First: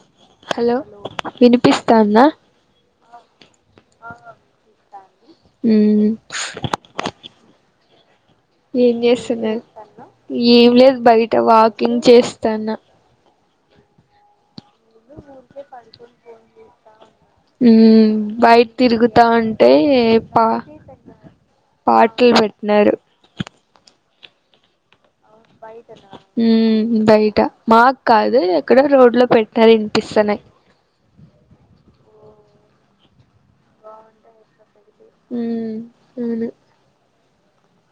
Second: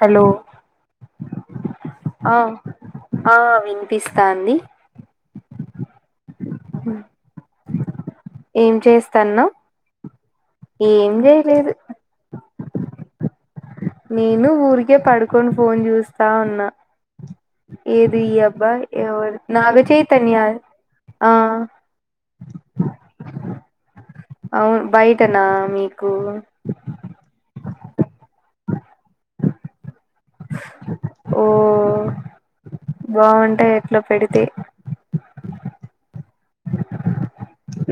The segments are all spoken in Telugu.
హలో హలో వినిపిస్తాందా ఆ ఆ వినిపిస్తాంది హ్మ్ మ్ హ ఏం చేస్తున్నారు ఏం లేదు బయట వాకింగ్ చేస్ స్తన నేను ఊరిక్ కే పడుకొని ఫోన్ చూస్తా ఉన్నా, మ్మ్ ఏది ఈ బయట అబ్బాయ్ తిరుగుతా ఎవరు ఉంటే నాగ చైతన్య పా ఆ పాటలు పెట్టినారు అవును బైయ్ హ్మ్ బయట మాక్ కాదు ఇక్కడ రోడ్ లో పెట్టాలిన్ పిస్సనయ్ ఓ బాగుంటాయి ఎట్లో పెడితే మ్మ్ అవును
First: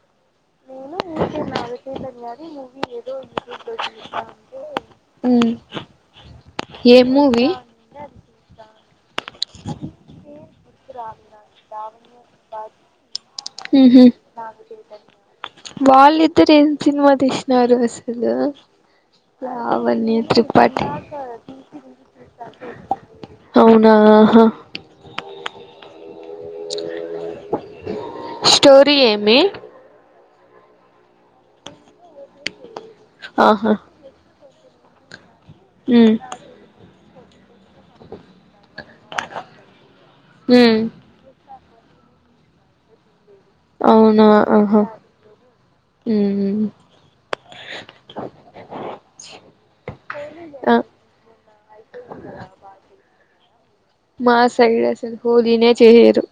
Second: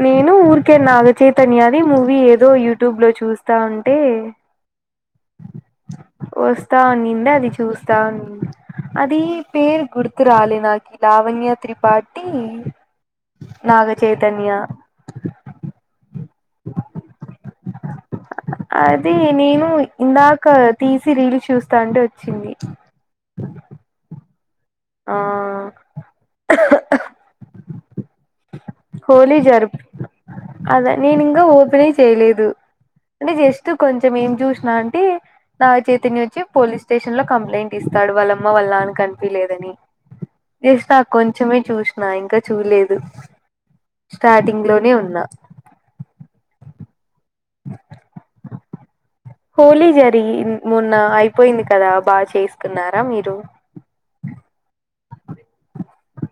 నేను ఊరికే నాగచైతన్యది మూవీ ఏదో యూట్యూబ్ లో చూస్తా ఉంటే మ్మ్ ప్చ్ వస్తా ఏ అనింది. మూవీ అది చూస్తా ఉని అది పేరు గురుతు రాలేద్ నాకి లావణ్య త్రిపాఠి నాగచేతన్ బాళ్ళీద్ ఇద్దరు ఏం సినిమా తీసినారు అసలు అది నేను లావణ్య ఇందాక త్రిపాఠి తీసి రీల్స్ చూస్తా అంటే వచ్చింది అవునా ఆహా ఆ స్టోరీ ఏమి అదా నేను ఇంకా ఓపెనే చేయలేదు అంటే జస్ట్ ఆహా కొంచెం ఏం చూ మా ఆంటీ నా చేతి ఉమ్ నుంచే పోలీస్ స్టేషన్ లో కంప్లైంట్ ఇస్తా వాళ్ళ మా అమ్మ వల్ల నాన్న కనిపియ్యలేదని ఉమ్ ఏసి రా కొంచెమే చూసినా ఇంకా చూలేదు అవునా ఆహ హ్మ్మ్ హోలీ జరిగి ఆ మొన్న అయిపోయింది కదా బాగా చేసుకున్నారా మీరు మా సైడ్ అసలు హోలీనే చెయ్యరు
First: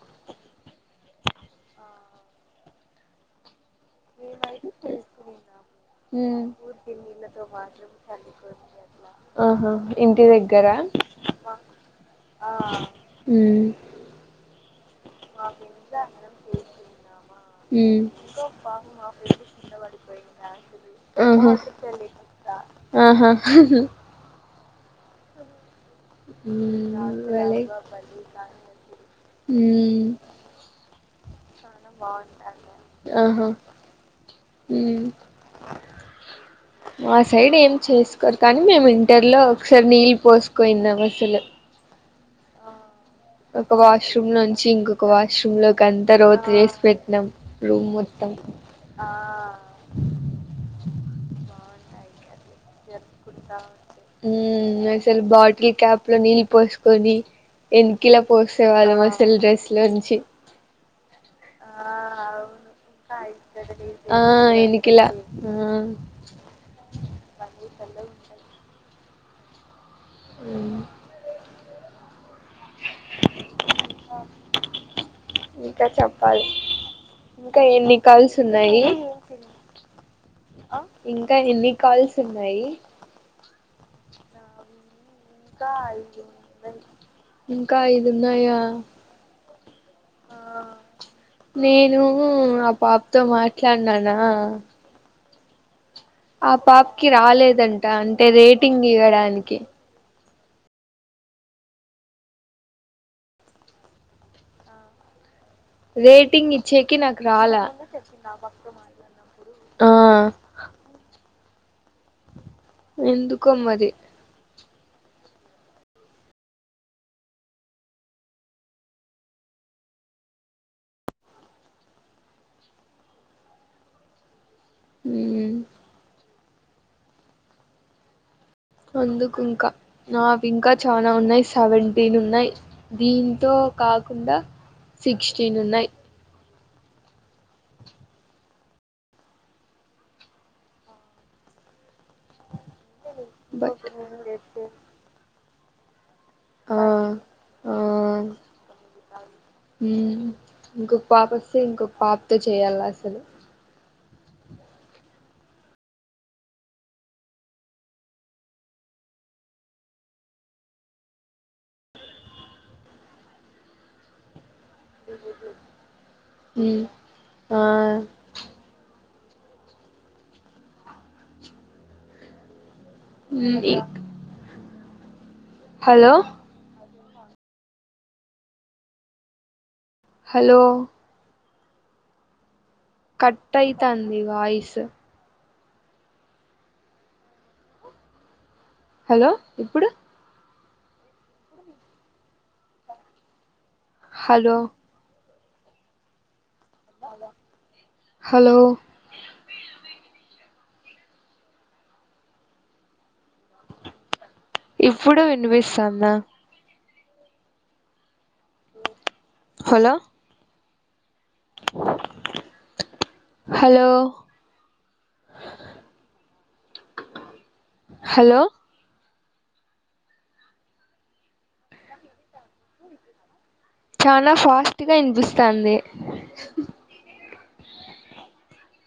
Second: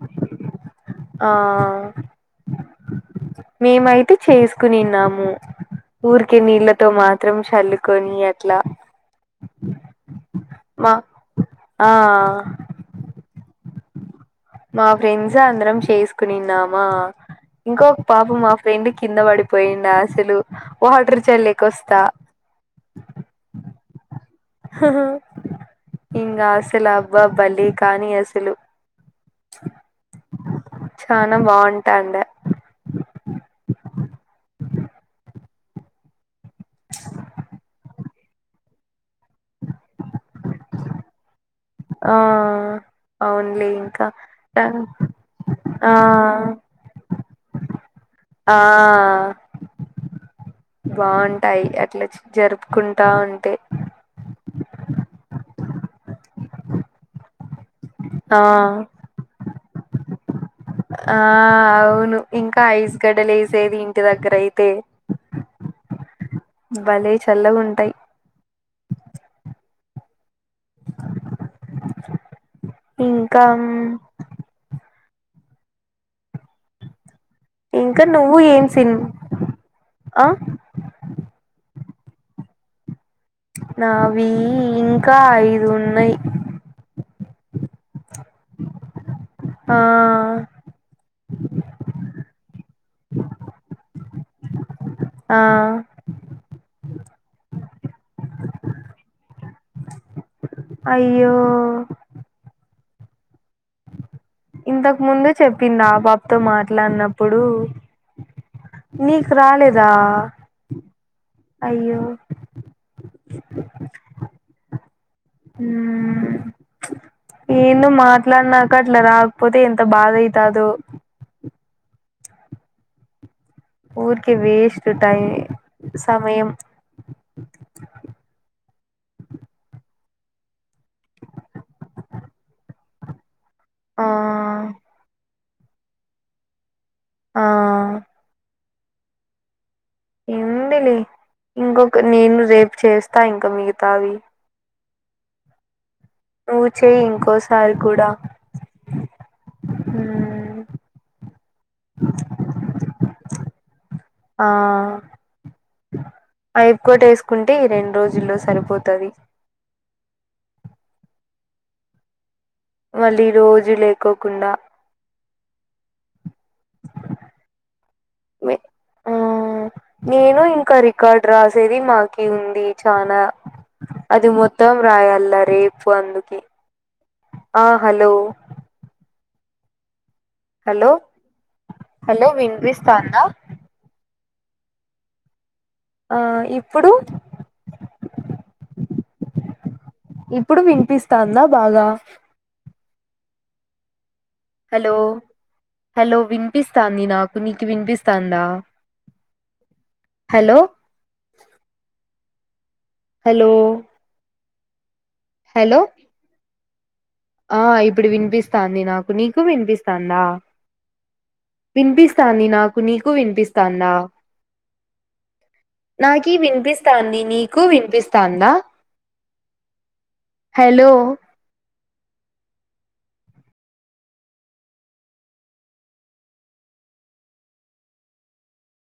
ఆ మేమైతే చేసుకునిన్నాము ఊరికే ఉమ్ నీళ్ళతో మాత్రం చల్లుకొని అట్లా ఆహా ఇంటి దగ్గర మా ఆ ఊ మా ఫ్రెండ్స్ అందరం చేసుకునిన్నామా ఇంకో ఉమ్ పాప మా ఫ్రెండ్ కింద పడిపోయిడా అసలు వాటర్ ఆహా చల్లేక వస్తా ఆహా ఆహా హు భలే అబ్బ బాలయ్య అసలు కనిపించింది హు చా మనం వాంటోడు ఊ ఆహా మా సైడ్ ఏం చేసుకో కానీ మేము ఇంటర్ లో ఒకసారి నీళ్ళు పోసుకోయినాము అసలు ఆ ఒక అవునులే ఇంకా వాష్రూమ్ నుంచి ఇంకొక వాష్రూమ్ లోకి ఆ అంతా రోతు చేసి పెట్టినాం రూమ్ మొత్తం ఆ బాగుంటాయి అట్లా జరుపుకుంటా ఉంటే ఉమ్ అసలు బాటిల్ క్యాప్ లో నీళ్ళు పోసుకొని ఎనకిల ఆ పూసే వాళ్ళ అసలు డ్రెస్ లోచ్చి ఆ అవును ఇంకా ఐస్ గడ్డలు వేసేది ఇంటి ఆ దగ్గర అయితే ఎనికిలా ఆ భలే చల్లగా ఉంటు టై ఏంది ఇంకా ఇంకా చెప్పాలి ఇంకా ఎన్ని కాల్స్ నువ్వు ఏం ఉన్నాయి సిన్ ఆ ఇంకా ఎన్ని కాల్స్ ఉన్నాయి నావి ఇం ఇక్క ఐదు ఉన్నాయి ఇంకా ఇ న్నాయా ఆ నేను ఆ పాపతో మాట్లాడినానా ఆ ఆ పాప్కి రాలేదంట అంటే రేటింగ్ ఇవ్వడానికి అయ్యో ఇంతకు ముందు చెప్పింది ఆ పాపతో రేటింగ్ ఇచ్చేకి నాకు మాట్లాడినప్పుడు రాలా నీకు రాలేదా ఆ అయ్యో ఎందుకో మరి హ ఎను మాట్లాడినాక అట్లా రాకపోతే ఎంత బాధ అయితదుో పఊర్క వీష్ ఇట సమయం అందుకు ఇంకా నావి ఇంకా చాలా ఉన్నాయి సెవెంటీన్ ఉన్నాయి దీ తో ఆ కాకుండా శిక్ష చ్చనున్నాయి ఆ ఎందులి ఇకొ నేను రేపు చేస్తా ఇంకా బట్ మిగతావి నువ్వు ఆ చేయి ఆ ఇంకోసారి కూడా ఇంకొక పాప వస్తే ఇంకొక పాపతో చేయాలి అసలు ఆఐపుకోటి వేసుకుంటే రెండు రోజుల్లో సరిపోతుంది మళ్ళీ రోజు లేకోకుండా ఆ ఆ నేను ఇంకా రికార్డ్ రాసేది మాకి ఉంది చానా అది మొత్తం రాయల్ల రేపు హలో అందుక ఆ హలో హలో హలో విస్ కట్యిత అంత ని వాయిస్ ఆ ఇప్పుడు హలో ఇప్పుడు ఇప్పుడు వినిపిస్తాందా బాగా. హలో హలో విన్ వినిపిస్తాంది నాకు. నీకు వినిపిస్తాందా. హలో హలో హలో ఇఫ్ ఇప్పుడు హలో వినిపిస్తాందా. ఆ ఇప్పుడు వినిపిస్తాంది నా నీకు హలో వినిపిస్తాందా. వినిపిస్తాంది నాకు నీకు హలో వినిపిస్తాందా నాకి కి వినిపిస్తాంది నీ కు హలో వినిపిస్తాందా. హలో చాలా ఫాస్ట్గా వినిపిస్తాంది.